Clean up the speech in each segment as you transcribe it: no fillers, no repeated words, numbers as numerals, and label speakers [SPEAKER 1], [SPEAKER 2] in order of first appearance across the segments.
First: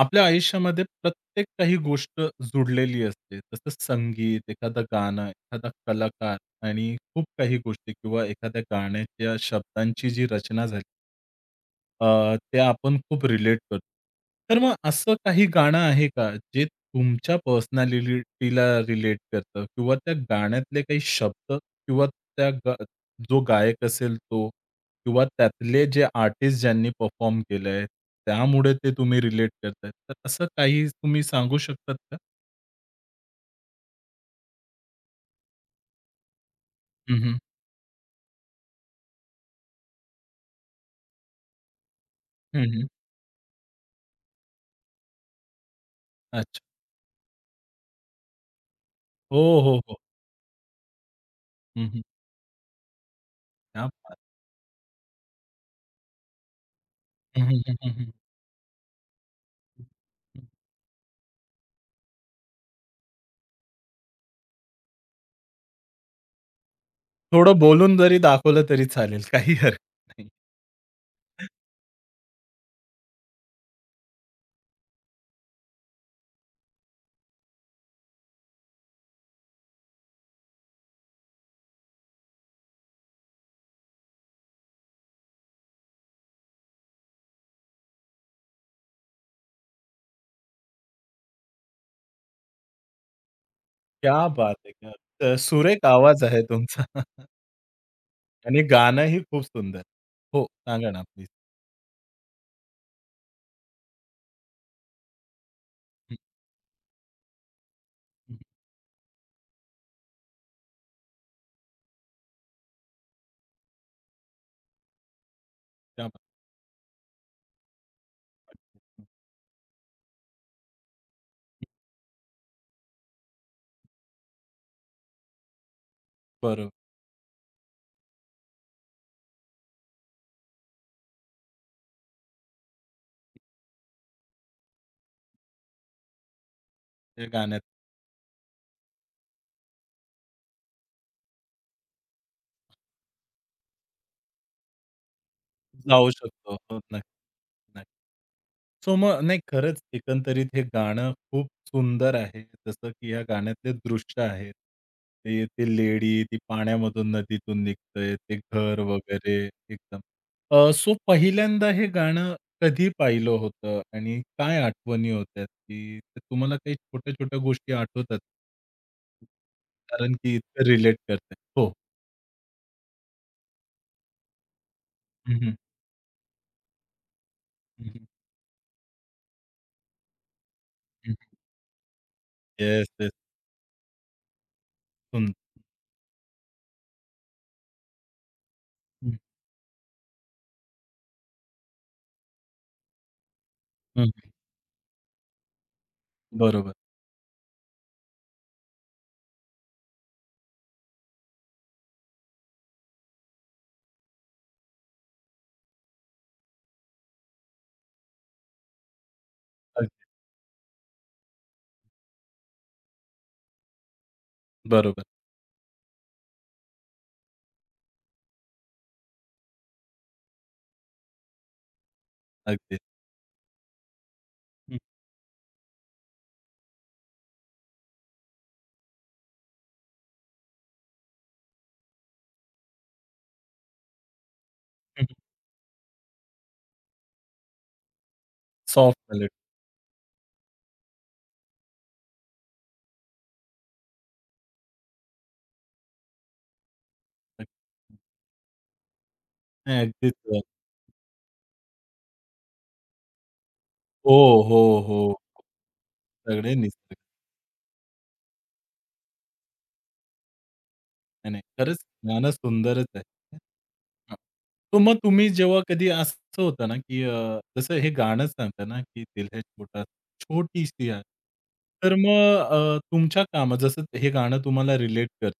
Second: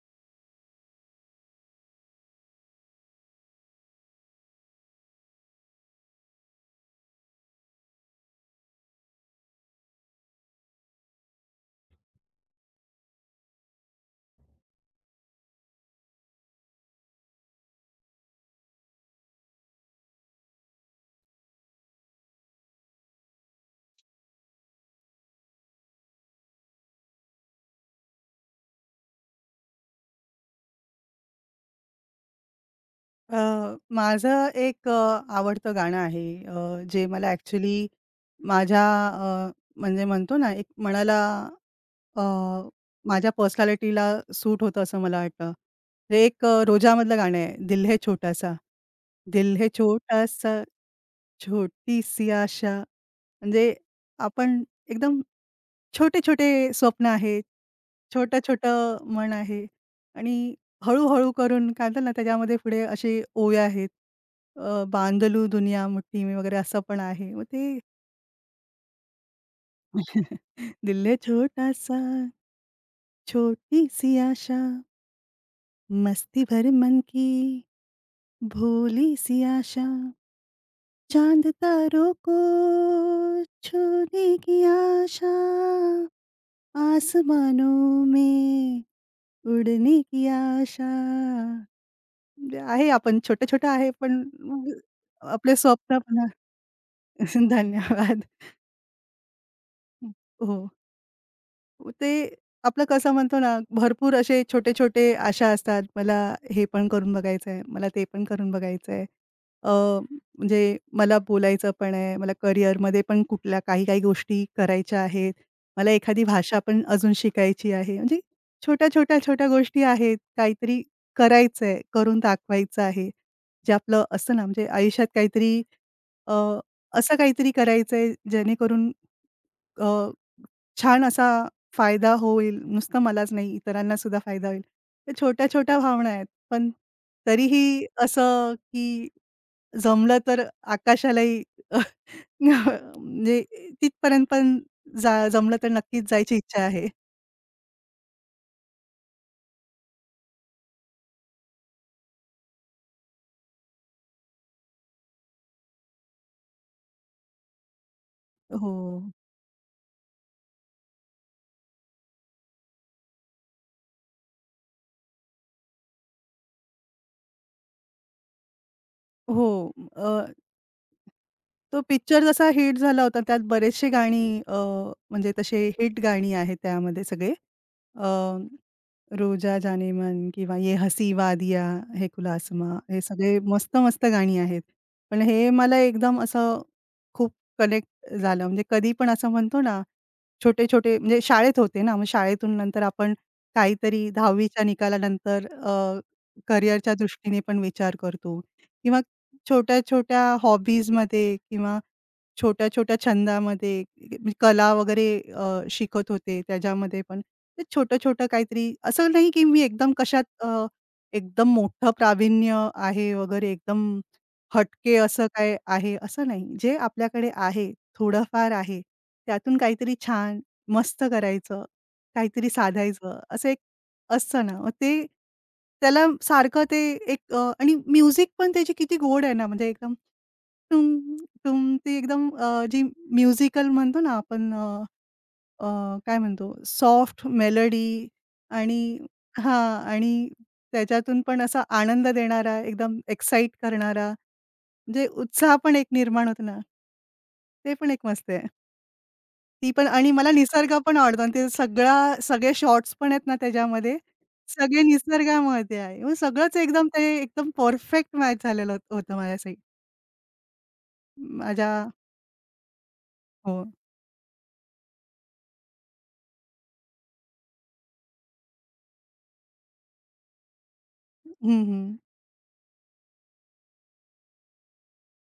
[SPEAKER 1] आपल्या आयुष्यामध्ये प्रत्येक काही गोष्ट जुडलेली असते. जसं संगीत, एखादं गाणं, एखादा कलाकार आणि खूप काही गोष्टी किंवा एखाद्या गाण्याच्या शब्दांची जी रचना झाली. ते आपण खूप रिलेट करतो. तर मग असं काही गाणं आहे का, जे तुमच्या पर्सनॅलिटीला रिलेट करतं किंवा त्या गाण्यातले काही शब्द किंवा त्या गा जो गायक असेल तो किंवा त्यातले जे आर्टिस्ट ज्यांनी परफॉर्म केलंय, त्यामुळे ते तुम्ही रिलेट करताय. तर असं काही तुम्ही सांगू शकतात का?
[SPEAKER 2] अ, माझं एक आवडतं गाणं आहे, जे
[SPEAKER 1] हं,
[SPEAKER 2] मला
[SPEAKER 1] हं.
[SPEAKER 2] ॲक्चुअली माझ्या अ, म्हणजे म्हणतो ना, एक मनाला, अ, माझ्या पर्सनॅलिटीला सूट होतं असं मला वाटतं. ते एक
[SPEAKER 1] अच्छा.
[SPEAKER 2] रोजामधलं गाणं आहे. दिल है छोटासा, दिल
[SPEAKER 1] हो,
[SPEAKER 2] है
[SPEAKER 1] हो, हो.
[SPEAKER 2] छोटासा,
[SPEAKER 1] हं,
[SPEAKER 2] छोटीसी आशा. म्हणजे
[SPEAKER 1] क्या बात!
[SPEAKER 2] आपण एकदम छोटे-छोटे स्वप्न
[SPEAKER 1] हं,
[SPEAKER 2] आहेत.
[SPEAKER 1] हं, हं, हं,
[SPEAKER 2] छोटं-छोटं मन आहे आणि हळू-हळू करून काय म्हणतात ना, त्याच्यामध्ये पुढे असे ओव्या आहेत. बांधलू दुनिया मुट्ठी में वगैरे असं पण आहे. मग
[SPEAKER 1] थोडं
[SPEAKER 2] ते
[SPEAKER 1] बोलून जरी दाखवलं तरी चालेल. काही हरकत नाही.
[SPEAKER 2] दिल है छोटा-सा, छोटी-सी आशा, मस्ती भर मन की, भोली-सी आशा, चांद तारों को छूने की आशा, आसमानों में उडने की आशा. म्हणजे आहे, आपण छोटं-छोटं आहे पण
[SPEAKER 1] क्या बात
[SPEAKER 2] मग
[SPEAKER 1] है! क्या
[SPEAKER 2] आपले
[SPEAKER 1] सुरेख
[SPEAKER 2] स्वप्न
[SPEAKER 1] आवाज
[SPEAKER 2] पण.
[SPEAKER 1] आहे तुमचा
[SPEAKER 2] धन्यवाद.
[SPEAKER 1] आणि गाणंही खूप सुंदर. हो,
[SPEAKER 2] हो.
[SPEAKER 1] सांगा ना प्लीज?
[SPEAKER 2] ते आपलं कसं म्हणतो ना, भरपूर असे छोटे-छोटे आशा असतात.
[SPEAKER 1] हं,
[SPEAKER 2] मला हे पण करून बघायचं आहे, मला ते पण
[SPEAKER 1] हं.
[SPEAKER 2] करून बघायचं आहे. अ, म्हणजे मला बोलायचं पण आहे, मला करिअरमध्ये पण कुठल्या काही-काही गोष्टी करायच्या आहेत. मला
[SPEAKER 1] क्या बात
[SPEAKER 2] एखादी भाषा पण अजून शिकायची आहे. म्हणजे
[SPEAKER 1] है!
[SPEAKER 2] छोट्या-छोट्या, छोट्या छोट्या गोष्टी आहेत. काहीतरी करायचं आहे, करून दाखवायचं आहे. जे आपलं असतं ना, म्हणजे आयुष्यात काहीतरी, अ,
[SPEAKER 1] बरोबर.
[SPEAKER 2] असं काहीतरी करायचं जेणेकरून छान असा फायदा होईल. नुसतं मलाच नाही, इतरांना सुद्धा फायदा होईल. तर छोट्या-छोट्या भावना आहेत. पण
[SPEAKER 1] त्या गाण्यात
[SPEAKER 2] तरीही असं, की जमलं तर आकाशालाही म्हणजे तिथपर्यंत पण जमलं तर नक्कीच
[SPEAKER 1] जाऊ
[SPEAKER 2] जायची
[SPEAKER 1] शकतो.
[SPEAKER 2] इच्छा
[SPEAKER 1] हो,
[SPEAKER 2] आहे.
[SPEAKER 1] नक्की, नक्की. सो मग नाही खरंच एकंदरीत हे गाणं खूप सुंदर आहे. जसं की या गाण्यातले दृश्य आहेत. ते ते लेडी, ती पाण्यामधून नदीतून निघतंय, ते
[SPEAKER 2] हो.
[SPEAKER 1] घर वगैरे एकदम. सो पहिल्यांदा हे गाणं कधी पाहिलं होतं आणि काय आठवणी होत्या की ते तुम्हाला काही छोट्या-छोट्या गोष्टी आठवतात?
[SPEAKER 2] हो.
[SPEAKER 1] कारण
[SPEAKER 2] अ,
[SPEAKER 1] की इतकं रिलेट करतंय. हो.
[SPEAKER 2] तो पिक्चर जसा हिट झाला होता, त्यात बरेचसे गाणी, म्हणजे तसे हिट गाणी आहेत त्यामध्ये सगळे. 'रोजा जानेमन' किंवा "ये हसी वादिया है खुलासमा"
[SPEAKER 1] येस,
[SPEAKER 2] हे
[SPEAKER 1] येस.
[SPEAKER 2] सगळे मस्त-मस्त गाणी आहेत. पण
[SPEAKER 1] सुंदर.
[SPEAKER 2] हे मला एकदम असं खूप कनेक्ट झालं. म्हणजे कधी पण असं म्हणतो ना, छोटे-छोटे म्हणजे शाळेत होते ना, मग शाळेतून नंतर आपण काहीतरी 10वी च्या निकालानंतर
[SPEAKER 1] बरोबर.
[SPEAKER 2] करिअरच्या दृष्टीने पण विचार करतो किंवा छोट्या-छोट्या हॉबीजमध्ये किंवा छोट्या-छोट्या छंदामध्ये म्हणजे कला वगैरे अ, शिकत होते त्याच्यामध्ये पण. ते छोटं-छोटं काहीतरी, असं नाही की मी एकदम
[SPEAKER 1] अगदी
[SPEAKER 2] कशात एकदम मोठं प्रावीण्य आहे वगैरे, एकदम हटके
[SPEAKER 1] बरोबर.
[SPEAKER 2] असं काय आहे, असं नाही. जे आपल्याकडे आहे, थोडंफार आहे, त्यातून काहीतरी छान, मस्त करायचं, काहीतरी
[SPEAKER 1] अगदी.
[SPEAKER 2] साधायचं, असं एक असतं ना. मग
[SPEAKER 1] हं,
[SPEAKER 2] ते त्याला सारखं ते एक, आणि म्युझिक पण त्याची किती गोड आहे ना, म्हणजे एकदम टुंग, टुंग, ती एकदम जी म्युझिकल म्हणतो ना आपण.
[SPEAKER 1] हं, हं.
[SPEAKER 2] अ, काय म्हणतो, सॉफ्ट मेलडी आणि
[SPEAKER 1] सॉफ्ट पॅलेट.
[SPEAKER 2] हां. आणि त्याच्यातून पण असा आनंद देणारा, एकदम एक्साईट करणारा, म्हणजे उत्साह पण एक निर्माण होतो ना, ते पण एक मस्त आहे. ती
[SPEAKER 1] नाही
[SPEAKER 2] पण. आणि मला
[SPEAKER 1] अगदीच.
[SPEAKER 2] निसर्ग पण आवडतो आणि ते सगळा, सगळे शॉट्स पण आहेत ना त्याच्यामध्ये,
[SPEAKER 1] हो, हो,
[SPEAKER 2] सगळे
[SPEAKER 1] हो. खूप
[SPEAKER 2] निसर्गामध्ये आहे. मग
[SPEAKER 1] सगळे
[SPEAKER 2] सगळंच एकदम
[SPEAKER 1] निसर्ग.
[SPEAKER 2] ते एकदम परफेक्ट मॅच झालेलं होतं माझ्यासाठी.
[SPEAKER 1] नाही, नाही.
[SPEAKER 2] माझ्या
[SPEAKER 1] खरंच गाणं सुंदरच आहे.
[SPEAKER 2] हो.
[SPEAKER 1] हां. तर मग तुम्ही जेव्हा कधी असं होतं ना, की जसं हे गाणं सांगतं ना, की दिल है छोटा छोटी-सी आहे,
[SPEAKER 2] हं, हं.
[SPEAKER 1] तर मग तुमच्या कामात जसं हे गाणं तुम्हाला रिलेट करतं.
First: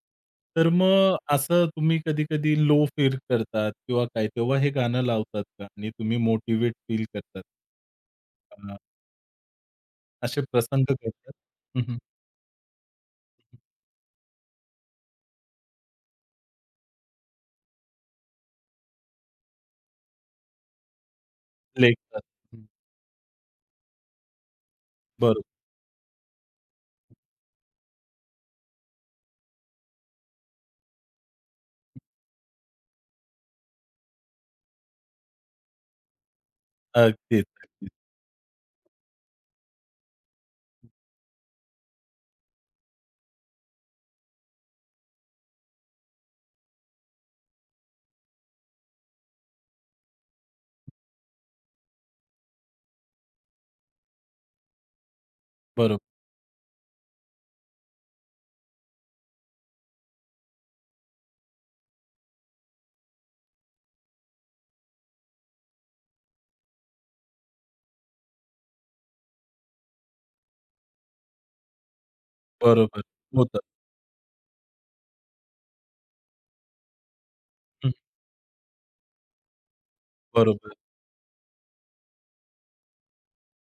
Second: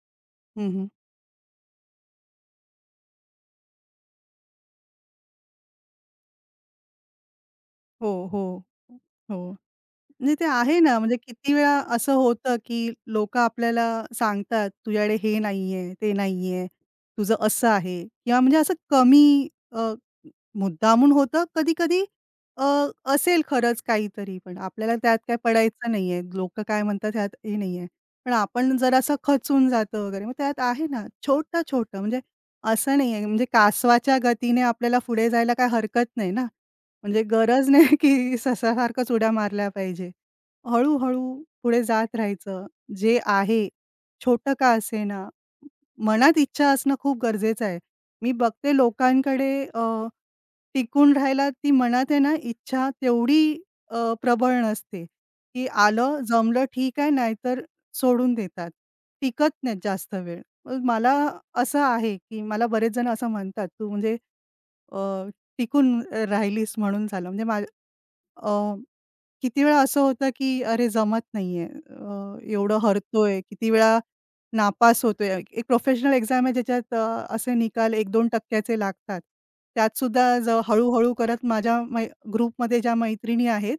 [SPEAKER 1] तर
[SPEAKER 2] हं, हं.
[SPEAKER 1] मग असं तुम्ही कधी-कधी लो फील करतात किंवा काय तेव्हा हे गाणं लावतात का? आणि तुम्ही मोटिव्हेट फील करतात?
[SPEAKER 2] हो, हो.
[SPEAKER 1] अ,
[SPEAKER 2] हो. नाही,
[SPEAKER 1] असे
[SPEAKER 2] ते आहे
[SPEAKER 1] प्रसंग
[SPEAKER 2] ना, म्हणजे
[SPEAKER 1] घडतात?
[SPEAKER 2] किती वेळा
[SPEAKER 1] हं, हं.
[SPEAKER 2] असं होतं, की लोकं आपल्याला सांगतात, "तुझ्याकडे हे नाहीये, ते नाहीये, तुझं असं आहे" किंवा म्हणजे असं कमी, मुद्दामून होतं. कधी-कधी
[SPEAKER 1] लेखतात.
[SPEAKER 2] अ,
[SPEAKER 1] हं.
[SPEAKER 2] असेल खरंच काहीतरी, पण आपल्याला त्यात काय
[SPEAKER 1] बरोबर.
[SPEAKER 2] पडायचं नाहीये. लोकं काय म्हणतात ह्यात हे नाहीये. पण आपण जरासं खचून जातो वगैरे. मग त्यात आहे ना, छोटं-छोटं म्हणजे असं नाहीये, म्हणजे कासवाच्या गतीने आपल्याला पुढे जायला काही हरकत नाही ना. म्हणजे
[SPEAKER 1] अगदीच,
[SPEAKER 2] गरज
[SPEAKER 1] अगदीच.
[SPEAKER 2] नाही की ससासारखंच उड्या मारल्या पाहिजे. हळू-हळू पुढे जात राहायचं. जे आहे, छोटं का असेना, मनात इच्छा असणं खूप गरजेचं आहे. मी बघते लोकांकडे, टिकून राहायला ती मनात आहे ना इच्छा, तेवढी प्रबळ नसते, की
[SPEAKER 1] बरोबर,
[SPEAKER 2] आलं, जमलं ठीक आहे, नाहीतर सोडून देतात. टिकत नाहीत जास्त वेळ. मग मला असं आहे, की मला बरेच जण असं म्हणतात, "तू म्हणजे अ, टिकून राहिलीस म्हणून झालं." म्हणजे माझ्या अ, किती वेळा असं होतं, की "अरे जमत नाहीये, एवढं
[SPEAKER 1] बरोबर.
[SPEAKER 2] हरतोय."
[SPEAKER 1] होतं.
[SPEAKER 2] किती वेळा नापास होतोय. एक प्रोफेशनल एक्झाम आहे ज्याच्यात असे निकाल एक दोन चे लागतात. त्यातसुद्धा
[SPEAKER 1] बरोबर.
[SPEAKER 2] हळू-हळू करत माझ्या ग्रुपमध्ये ज्या मैत्रिणी आहेत,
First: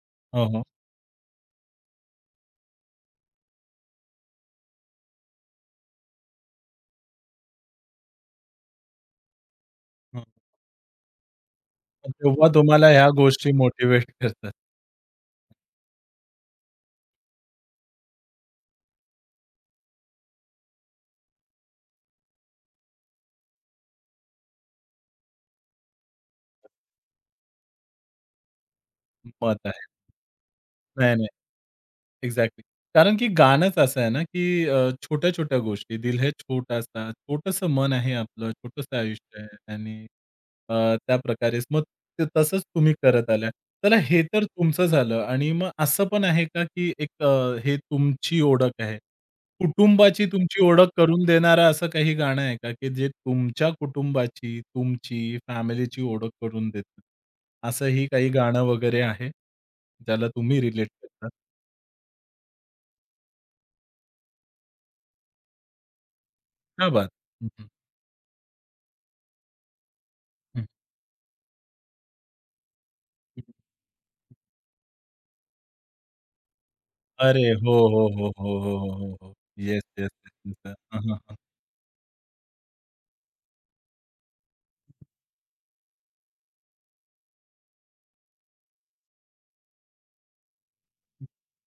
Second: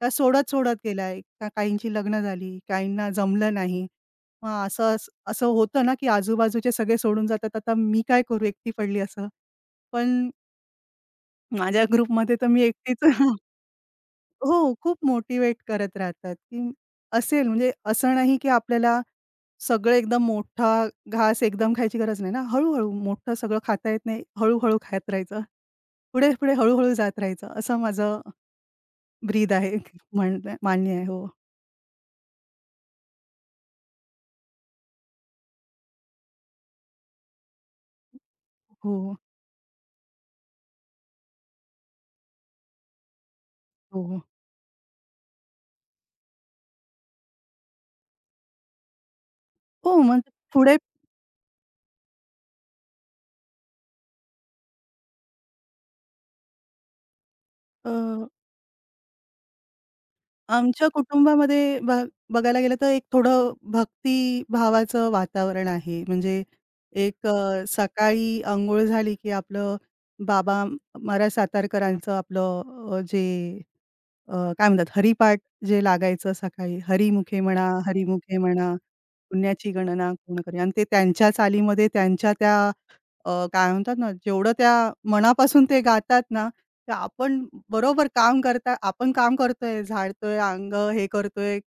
[SPEAKER 2] त्या
[SPEAKER 1] हो, हो.
[SPEAKER 2] सोडत-सोडत गेल्या. का काहींची लग्न झाली, काहींना जमलं नाही. मग असं, असं होतं ना, की आजूबाजूचे सगळे सोडून जातात. आता मी काय करू, एकटी पडली असं.
[SPEAKER 1] हं.
[SPEAKER 2] पण माझ्या ग्रुपमध्ये
[SPEAKER 1] तेव्हा
[SPEAKER 2] तर मी
[SPEAKER 1] तुम्हाला
[SPEAKER 2] एकटीच.
[SPEAKER 1] ह्या गोष्टी मोटिव्हेट करतात.
[SPEAKER 2] हो, खूप मोटिवेट करत राहतात, की असेल म्हणजे असं नाही की आपल्याला सगळं एकदम मोठा घास एकदम खायची गरज नाही ना. हळू-हळू मोठं सगळं खाता येत नाही. हळू-हळू खात राहायचं. पुढे-पुढे हळू जात राहायचं. असं माझं ब्रीद
[SPEAKER 1] मत
[SPEAKER 2] आहे.
[SPEAKER 1] आहे.
[SPEAKER 2] मान्य आहे.
[SPEAKER 1] नाही,
[SPEAKER 2] हो.
[SPEAKER 1] नाही. एक्झॅक्टली. कारण की गाणंच असं आहे ना, की छोट्या-छोट्या गोष्टी, दिल है छोटासा, छोटंसं मन आहे आपलं, छोटंसं
[SPEAKER 2] हो,
[SPEAKER 1] आयुष्य आहे आणि त्याप्रकारेच मग ते तसंच तुम्ही करत आल्या. चला हे
[SPEAKER 2] हो.
[SPEAKER 1] तर तुमचं झालं आणि मग असं पण आहे का, की एक हे तुमची ओळख आहे.
[SPEAKER 2] हो,
[SPEAKER 1] कुटुंबाची
[SPEAKER 2] म्हणजे
[SPEAKER 1] तुमची
[SPEAKER 2] पुढे
[SPEAKER 1] ओळख करून देणारं असं काही गाणं आहे का, की जे तुमच्या कुटुंबाची, तुमची फॅमिलीची ओळख करून देतं? असंही काही गाणं वगैरे आहे, ज्याला तुम्ही रिलेट
[SPEAKER 2] आमच्या
[SPEAKER 1] करता?
[SPEAKER 2] कुटुंबामध्ये बघायला गेलं तर एक थोडं भक्तिभावाचं वातावरण आहे. म्हणजे
[SPEAKER 1] क्या बात!
[SPEAKER 2] एक,
[SPEAKER 1] हं, हं,
[SPEAKER 2] सकाळी अंघोळ झाली की आपलं बाबा
[SPEAKER 1] हं.
[SPEAKER 2] म रा. सातारकरांचं आपलं जे
[SPEAKER 1] हं.
[SPEAKER 2] काय म्हणतात हरिपाठ जे लागायचं सकाळी, "हरिमुखे
[SPEAKER 1] अरे!
[SPEAKER 2] म्हणा,
[SPEAKER 1] हो, हो, हो,
[SPEAKER 2] हरिमुखे
[SPEAKER 1] हो,
[SPEAKER 2] म्हणा,
[SPEAKER 1] हो, हो, हो, हो.
[SPEAKER 2] पुण्याची
[SPEAKER 1] येस, येस,
[SPEAKER 2] गणना
[SPEAKER 1] येस,
[SPEAKER 2] कोण करे," आणि
[SPEAKER 1] येस.
[SPEAKER 2] ते
[SPEAKER 1] हां, हां,
[SPEAKER 2] त्यांच्या
[SPEAKER 1] हां.
[SPEAKER 2] चालीमध्ये त्यांच्या त्या काय म्हणतात ना, जेवढं त्या मनापासून ते गातात ना, तर आपण बरोबर काम करता, आपण काम करतोय, झाडतोय, अंग हे करतोय,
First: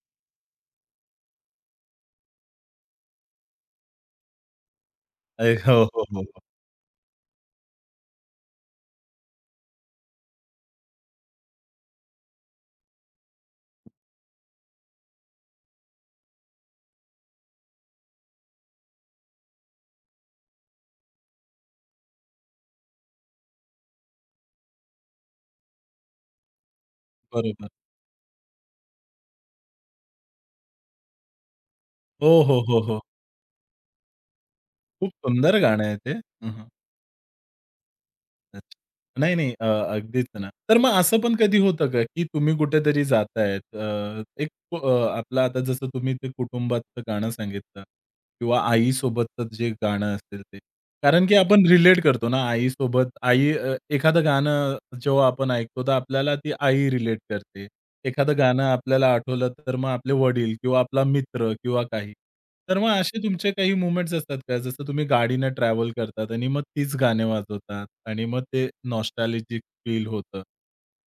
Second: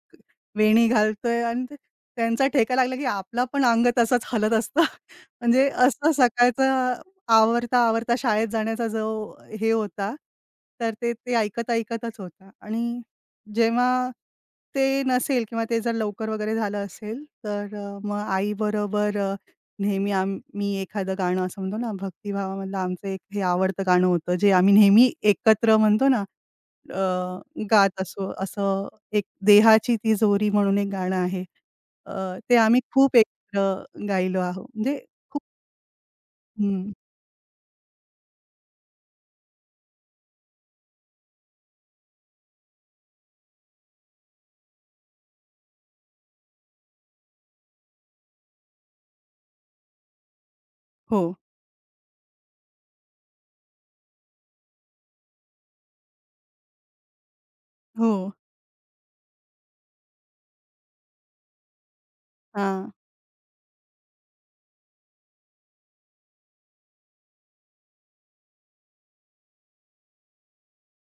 [SPEAKER 2] वेणी घालतोय आणि ते त्यांचा ठेका लागला, की आपला पण अंग तसंच हलत असतं.
[SPEAKER 1] अरे
[SPEAKER 2] म्हणजे
[SPEAKER 1] हो, हो,
[SPEAKER 2] असं
[SPEAKER 1] हो, हो.
[SPEAKER 2] सकाळचं आवरता, आवरता शाळेत जाण्याचा जो हे होता, तर ते ते ऐकत, ऐकतच होता आणि जेव्हा ते नसेल किंवा ते जर लवकर वगैरे झालं असेल, तर मग आईबरोबर नेहमी आम्ही एखादं गाणं असं म्हणतो ना, भक्तिभावामधलं आमचं एक हे आवडतं गाणं होतं, जे आम्ही नेहमी एकत्र म्हणतो ना, अ,
[SPEAKER 1] बरोबर.
[SPEAKER 2] गात असो असं एक, देहाची तिजोरी म्हणून एक गाणं आहे. अ,
[SPEAKER 1] हो,
[SPEAKER 2] ते
[SPEAKER 1] हो, हो,
[SPEAKER 2] आम्ही
[SPEAKER 1] हो.
[SPEAKER 2] खूप एकत्र गायलो आहोत. म्हणजे
[SPEAKER 1] खूप
[SPEAKER 2] खूप.
[SPEAKER 1] सुंदर गाणं आहे ते. हं, हं.
[SPEAKER 2] हं.
[SPEAKER 1] अच्छा. नाही, नाही. अगदीच ना. तर मग असं पण कधी होतं का, की तुम्ही कुठेतरी जातायत, अ, एक कु- अ, आपलं आता जसं तुम्ही ते कुटुंबाचं गाणं सांगितलं किंवा आईसोबतचं जे गाणं असेल ते.
[SPEAKER 2] हो,
[SPEAKER 1] कारण की आपण रिलेट करतो ना आई सोबत, आई एखादं गाणं जेव्हा आपण ऐकतो, तर आपल्याला ती आई रिलेट करते.
[SPEAKER 2] हो.
[SPEAKER 1] एखादं गाणं आपल्याला आठवलं तर मग आपले वडील किंवा आपला मित्र किंवा काही. तर मग
[SPEAKER 2] हां.
[SPEAKER 1] असे तुमचे काही मोमेंट्स असतात का? जसं तुम्ही गाडीनं ट्रॅव्हल करतात आणि मग तीच गाणे वाजवतात आणि मग ते नॉस्टॅल्जिक फील होतं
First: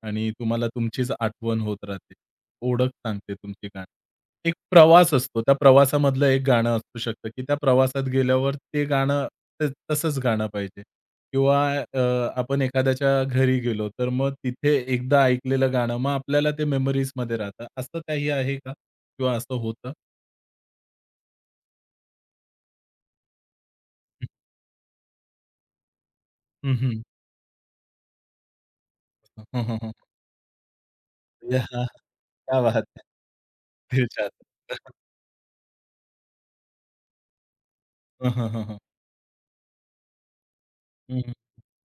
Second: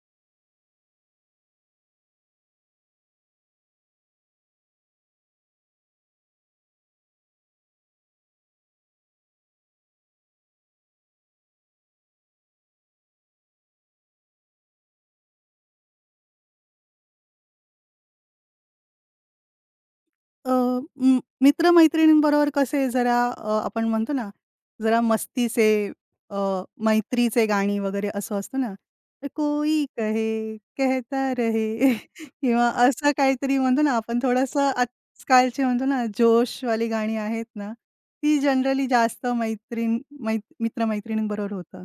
[SPEAKER 1] आणि तुम्हाला तुमचीच आठवण होत राहते. ओळख सांगते तुमची गाणी? एक प्रवास असतो. त्या प्रवासामधलं एक गाणं असू शकतं, की त्या प्रवासात गेल्यावर ते गाणं त तसंच गाणं पाहिजे किंवा अ, आपण एखाद्याच्या घरी गेलो, तर मग तिथे एकदा ऐकलेलं गाणं, मग आपल्याला ते मेमरीजमध्ये राहतं. असं काही आहे का? किंवा असं होतं?
[SPEAKER 2] अ, मित्र-मैत्रिणींबरोबर कसे जरा, आपण म्हणतो ना, जरा मस्तीचे, अ,
[SPEAKER 1] हं, हं.
[SPEAKER 2] मैत्रीचे गाणी वगैरे असं असतं ना, तर
[SPEAKER 1] हं, हं,
[SPEAKER 2] कोई
[SPEAKER 1] हं.
[SPEAKER 2] कहे कहता रहे
[SPEAKER 1] क्या
[SPEAKER 2] किंवा
[SPEAKER 1] बात है!
[SPEAKER 2] असं काहीतरी म्हणतो ना,
[SPEAKER 1] दिल
[SPEAKER 2] आपण थोडंसं
[SPEAKER 1] चाहता है.
[SPEAKER 2] आजकालचे म्हणतो ना, जोशवाली गाणी आहेत ना,
[SPEAKER 1] हं,
[SPEAKER 2] ती
[SPEAKER 1] हं, हं, हं.
[SPEAKER 2] जनरली जास्त मैत्रीण,
[SPEAKER 1] हं, हं,
[SPEAKER 2] मित्र-मैत्रिणींबरोबर होतं.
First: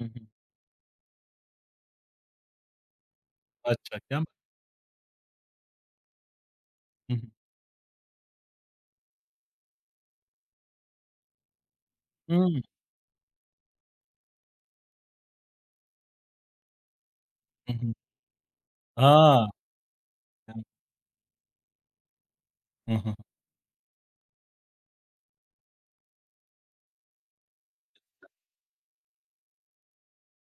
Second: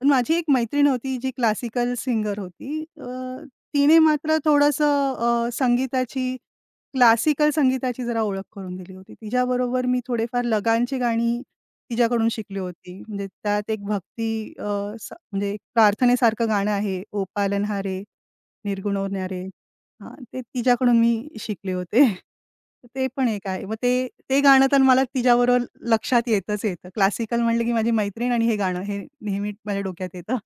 [SPEAKER 2] पण माझी एक मैत्रीण होती, जी क्लासिकल सिंगर होती.
[SPEAKER 1] अच्छा,
[SPEAKER 2] तिने
[SPEAKER 1] क्या बात!
[SPEAKER 2] मात्र थोडंसं अ, संगीताची
[SPEAKER 1] हं, हं.
[SPEAKER 2] क्लासिकल संगीताची जरा ओळख करून दिली होती. तिच्याबरोबर मी थोडेफार लगानची गाणी तिच्याकडून शिकली
[SPEAKER 1] हं,
[SPEAKER 2] होती. म्हणजे त्यात एक भक्ती, म्हणजे एक प्रार्थनेसारखं गाणं आहे, "ओ
[SPEAKER 1] हं, हं.
[SPEAKER 2] पालनहारे निर्गुणवणारे." हां, ते तिच्याकडून मी शिकले होते.
[SPEAKER 1] हं,
[SPEAKER 2] ते
[SPEAKER 1] हं,
[SPEAKER 2] पण एक आहे. मग ते ते गाणं तर मला तिच्याबरोबर लक्षात येतच येतं. क्लासिकल म्हटलं की माझी मैत्रीण आणि हे गाणं हे नेहमी माझ्या डोक्यात येतं.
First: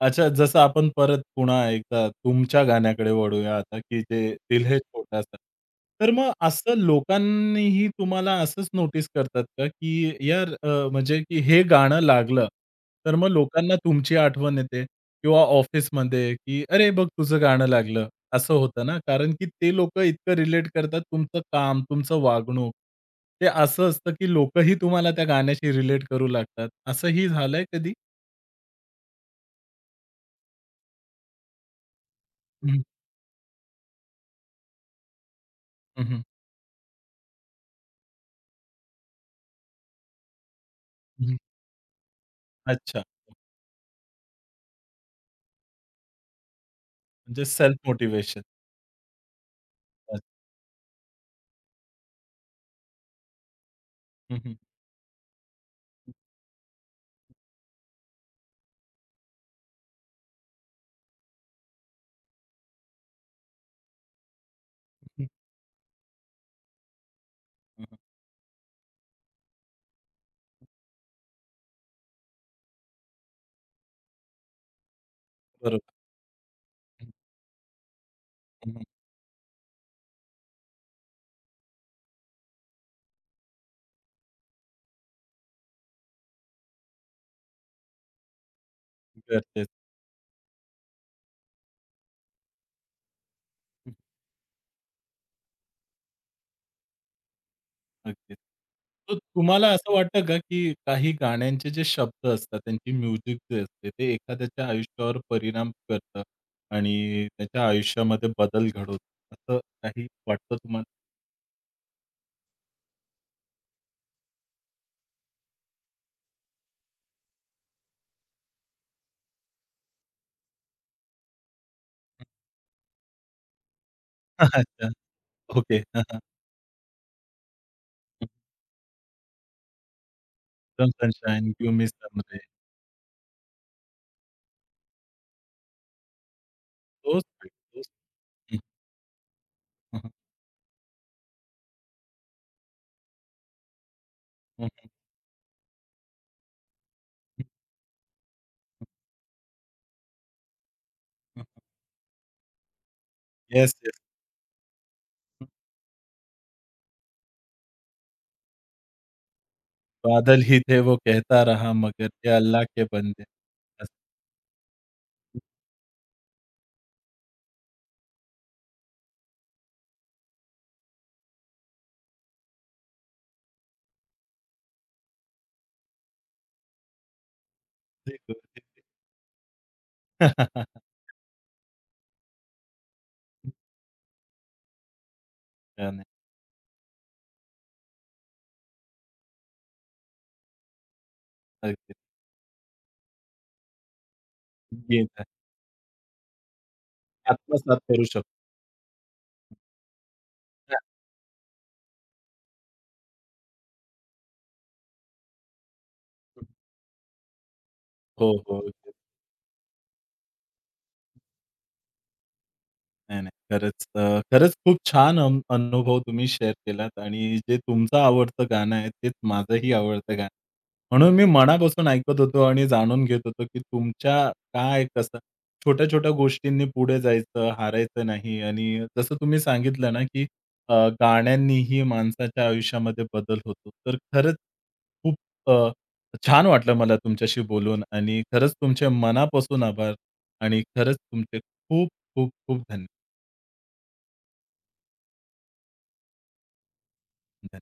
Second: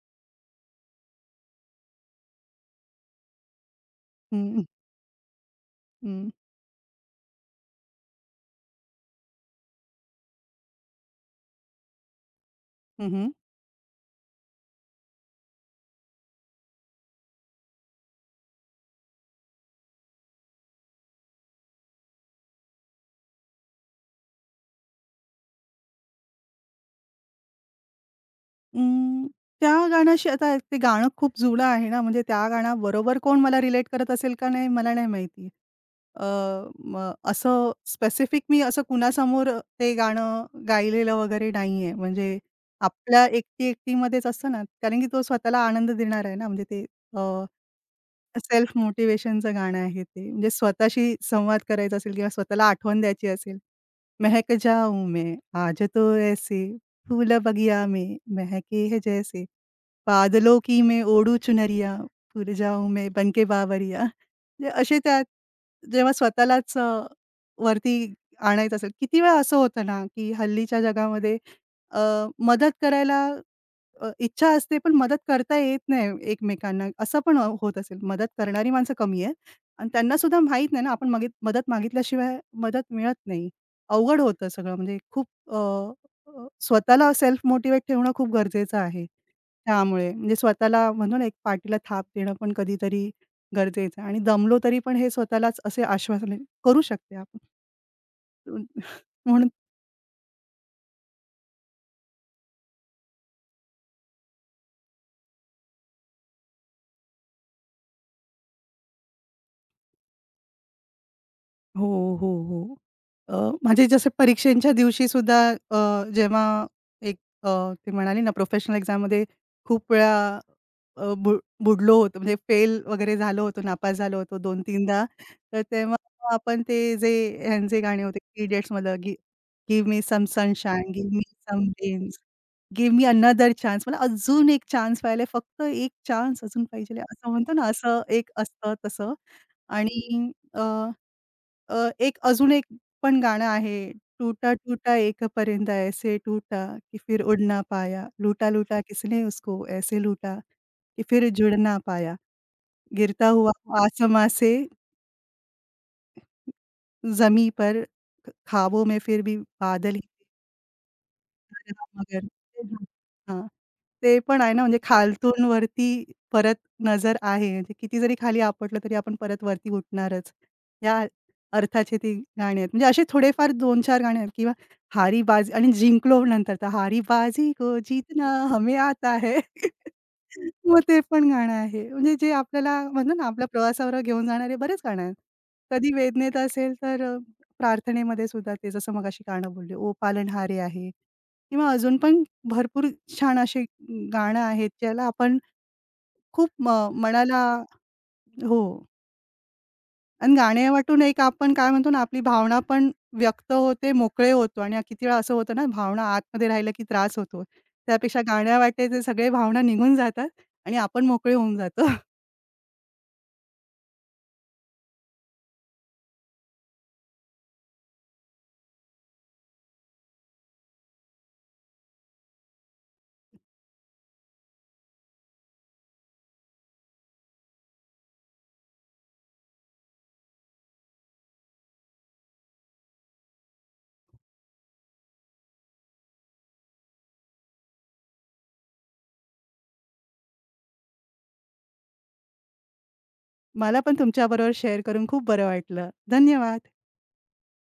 [SPEAKER 1] अच्छा, जसं आपण परत पुन्हा एकदा तुमच्या गाण्याकडे वळूया आता, की जे
[SPEAKER 2] हं,
[SPEAKER 1] दिल
[SPEAKER 2] हं.
[SPEAKER 1] है छोटा सा तर मग असं लोकांनीही तुम्हाला असंच नोटीस करतात का, की यार म्हणजे की हे गाणं लागलं, तर मग
[SPEAKER 2] हं.
[SPEAKER 1] लोकांना तुमची आठवण येते किंवा ऑफिसमध्ये, की "अरे बघ तुझं गाणं लागलं." असं होतं ना, कारण की ते लोकं इतकं रिलेट करतात तुमचं काम, तुमचं वागणूक. ते असं असतं, की लोकंही तुम्हाला त्या गाण्याशी रिलेट करू लागतात. असंही झालंय कधी?
[SPEAKER 2] अं, त्या गाण्याशी, आता ते गाणं खूप जुळं आहे ना, म्हणजे त्या
[SPEAKER 1] हं,
[SPEAKER 2] गाण्याबरोबर कोण मला रिलेट करत असेल का नाही, मला नाही माहिती.
[SPEAKER 1] हं, हं.
[SPEAKER 2] अ, मग असं स्पेसिफिक मी असं कुणासमोर ते गाणं गायलेलं वगैरे नाहीये. म्हणजे
[SPEAKER 1] अच्छा,
[SPEAKER 2] आपल्या एकटी-एकटीमध्येच असतं ना, कारण की तो स्वतःला आनंद देणारा आहे ना, म्हणजे ते
[SPEAKER 1] म्हणजे सेल्फ मोटिव्हेशन.
[SPEAKER 2] सेल्फ मोटिव्हेशनचं गाणं आहे
[SPEAKER 1] अच्छा.
[SPEAKER 2] ते. म्हणजे स्वतःशी संवाद करायचा असेल किंवा स्वतःला आठवण द्यायची असेल,
[SPEAKER 1] हं,
[SPEAKER 2] "महक
[SPEAKER 1] हं.
[SPEAKER 2] जाऊ मैं आज तो ऐसे फूल बगिया में महके है जैसे." बादलों की मैं ओढू चुनरिया, पुरजाऊ मैं बनके बावरिया. म्हणजे असे त्यात
[SPEAKER 1] हं,
[SPEAKER 2] जेव्हा स्वतःलाच
[SPEAKER 1] हं.
[SPEAKER 2] वरती आणायचं असेल. किती वेळा असं होतं ना, की हल्लीच्या जगामध्ये अ, मदत करायला इच्छा असते, पण मदत करता येत
[SPEAKER 1] बरोबर.
[SPEAKER 2] नाही एकमेकांना.
[SPEAKER 1] हं,
[SPEAKER 2] असं पण होत असेल. मदत
[SPEAKER 1] हं,
[SPEAKER 2] करणारी
[SPEAKER 1] हं.
[SPEAKER 2] माणसं कमी आहेत आणि त्यांना सुद्धा माहीत नाही ना, आपण मदत मागितल्याशिवाय मदत मिळत नाही. अवघड होतं सगळं, म्हणजे खूप अ, अ, स्वतःला सेल्फ मोटिव्हेट ठेवणं खूप गरजेचं आहे.
[SPEAKER 1] गरजेचं.
[SPEAKER 2] त्यामुळे म्हणजे स्वतःला म्हणतो ना, एक पाठीला थाप देणं पण कधीतरी
[SPEAKER 1] हं,
[SPEAKER 2] गरजेचं आहे आणि दमलो तरी पण हे स्वतःलाच असे आश्वासने करू शकते आपण.
[SPEAKER 1] अगदीच. तर
[SPEAKER 2] म्हणून
[SPEAKER 1] तुम्हाला असं वाटतं का, की काही गाण्यांचे जे शब्द असतात, त्यांची म्युझिक जे असते, ते एखाद्याच्या आयुष्यावर परिणाम करतं आणि त्याच्या आयुष्यामध्ये बदल घडवतं, असं काही वाटतं तुम्हाला?
[SPEAKER 2] हो, हो, हो. अ, म्हणजे जसं परीक्षेच्या दिवशीसुद्धा अ, जेव्हा एक, अ, ते म्हणाले ना प्रोफेशनल एक्झाममध्ये खूप वेळा अ, बु बुडलो होतो, म्हणजे फेल वगैरे झालो होतो, नापास झालो होतो
[SPEAKER 1] अच्छा.
[SPEAKER 2] 2-3दा. तर
[SPEAKER 1] ओके.
[SPEAKER 2] तेव्हा
[SPEAKER 1] हां, हां.
[SPEAKER 2] आपण ते जे ह्यांचे गाणे होते, इडियट्समधलं, give me some
[SPEAKER 1] some
[SPEAKER 2] sunshine, give me
[SPEAKER 1] sunshine,
[SPEAKER 2] some
[SPEAKER 1] give me
[SPEAKER 2] rains,
[SPEAKER 1] some rain.
[SPEAKER 2] Give me another chance. मला अजून एक चान्स पाहिजे, फक्त एक चान्स अजून पाहिजे.
[SPEAKER 1] तोच,
[SPEAKER 2] असं म्हणतो ना,
[SPEAKER 1] तोच.
[SPEAKER 2] असं एक असतं तसं.
[SPEAKER 1] हं,
[SPEAKER 2] आणि अ अ, एक अजून एक पण गाणं आहे, टूटा
[SPEAKER 1] हं, हं,
[SPEAKER 2] टूटा एक परिंदा ऐसे टूटा कि फिर उड़ ना पाया, लूटा लूटा किसने उसको ऐसे लूटा कि फिर
[SPEAKER 1] हं.
[SPEAKER 2] जुड़ ना पाया, गिरता हुआ
[SPEAKER 1] येस, येस.
[SPEAKER 2] आसमां से जमी पर, ख्वाबों में फिर भी बादल ही
[SPEAKER 1] बादल ही थे वो कहता
[SPEAKER 2] अरे
[SPEAKER 1] रहा मगर
[SPEAKER 2] रामनगर.
[SPEAKER 1] ये अल्लाह के बंदे
[SPEAKER 2] हां. ते पण आहे ना, म्हणजे खालतून वरती परत नजर आहे. म्हणजे किती जरी खाली आपटलं तरी आपण परत वरती उठणारच. या अर्थाचे ती गाणी आहेत. म्हणजे असे थोडेफार दोन-चार गाणे आहेत. किंवा हारी बाजी, आणि जिंकलो नंतर तर हारी बाजी को
[SPEAKER 1] हंसते
[SPEAKER 2] जीतना
[SPEAKER 1] खुदे
[SPEAKER 2] हमें आता है. मग ते पण गाणं आहे. म्हणजे जे आपल्याला म्हणतो ना, आपल्या प्रवासावर घेऊन जाणारे बरेच गाणं आहेत. कधी
[SPEAKER 1] छान आहे.
[SPEAKER 2] वेदनेत असेल तर प्रार्थनेमध्ये सुद्धा, ते जसं मगाशी गाणं बोलले, ओ पालनहारे आहे. किंवा
[SPEAKER 1] अगदी.
[SPEAKER 2] अजून पण भरपूर छान असे गाणं आहेत, ज्याला
[SPEAKER 1] येत आहे.
[SPEAKER 2] आपण खूप, मनाला,
[SPEAKER 1] आत्मसात करू शकतो.
[SPEAKER 2] हो, आणि गाण्यावाटून एक आपण काय म्हणतो ना, आपली भावना पण व्यक्त होते, मोकळे होतो आणि किती वेळा असं होतं ना, भावना आतमध्ये राहिलं की त्रास होतो. त्यापेक्षा
[SPEAKER 1] हो, हो.
[SPEAKER 2] गाण्यावाटेचे सगळे भावना निघून जातात आणि आपण मोकळे होऊन जातो.
[SPEAKER 1] नाही, नाही. खरंच खरंच खूप छान अनुभव तुम्ही शेअर केलात आणि जे तुमचं आवडतं गाणं आहे, तेच माझंही आवडतं गाणं. आहे. म्हणून मी मनापासून ऐकत होतो आणि जाणून घेत होतो, की तुमच्या काय कसं छोट्या-छोट्या गोष्टींनी पुढे जायचं, हारायचं नाही आणि जसं तुम्ही सांगितलं ना, की अ, गाण्यांनीही माणसाच्या आयुष्यामध्ये बदल होतो. तर खरंच खूप अ, छान वाटलं मला तुमच्याशी बोलून आणि खरंच तुमचे मनापासून आभार आणि खरंच तुमचे खूप, खूप, खूप धन्यवाद.
[SPEAKER 2] मला पण तुमच्याबरोबर शेअर करून खूप बरं वाटलं. धन्यवाद.
[SPEAKER 1] बरं.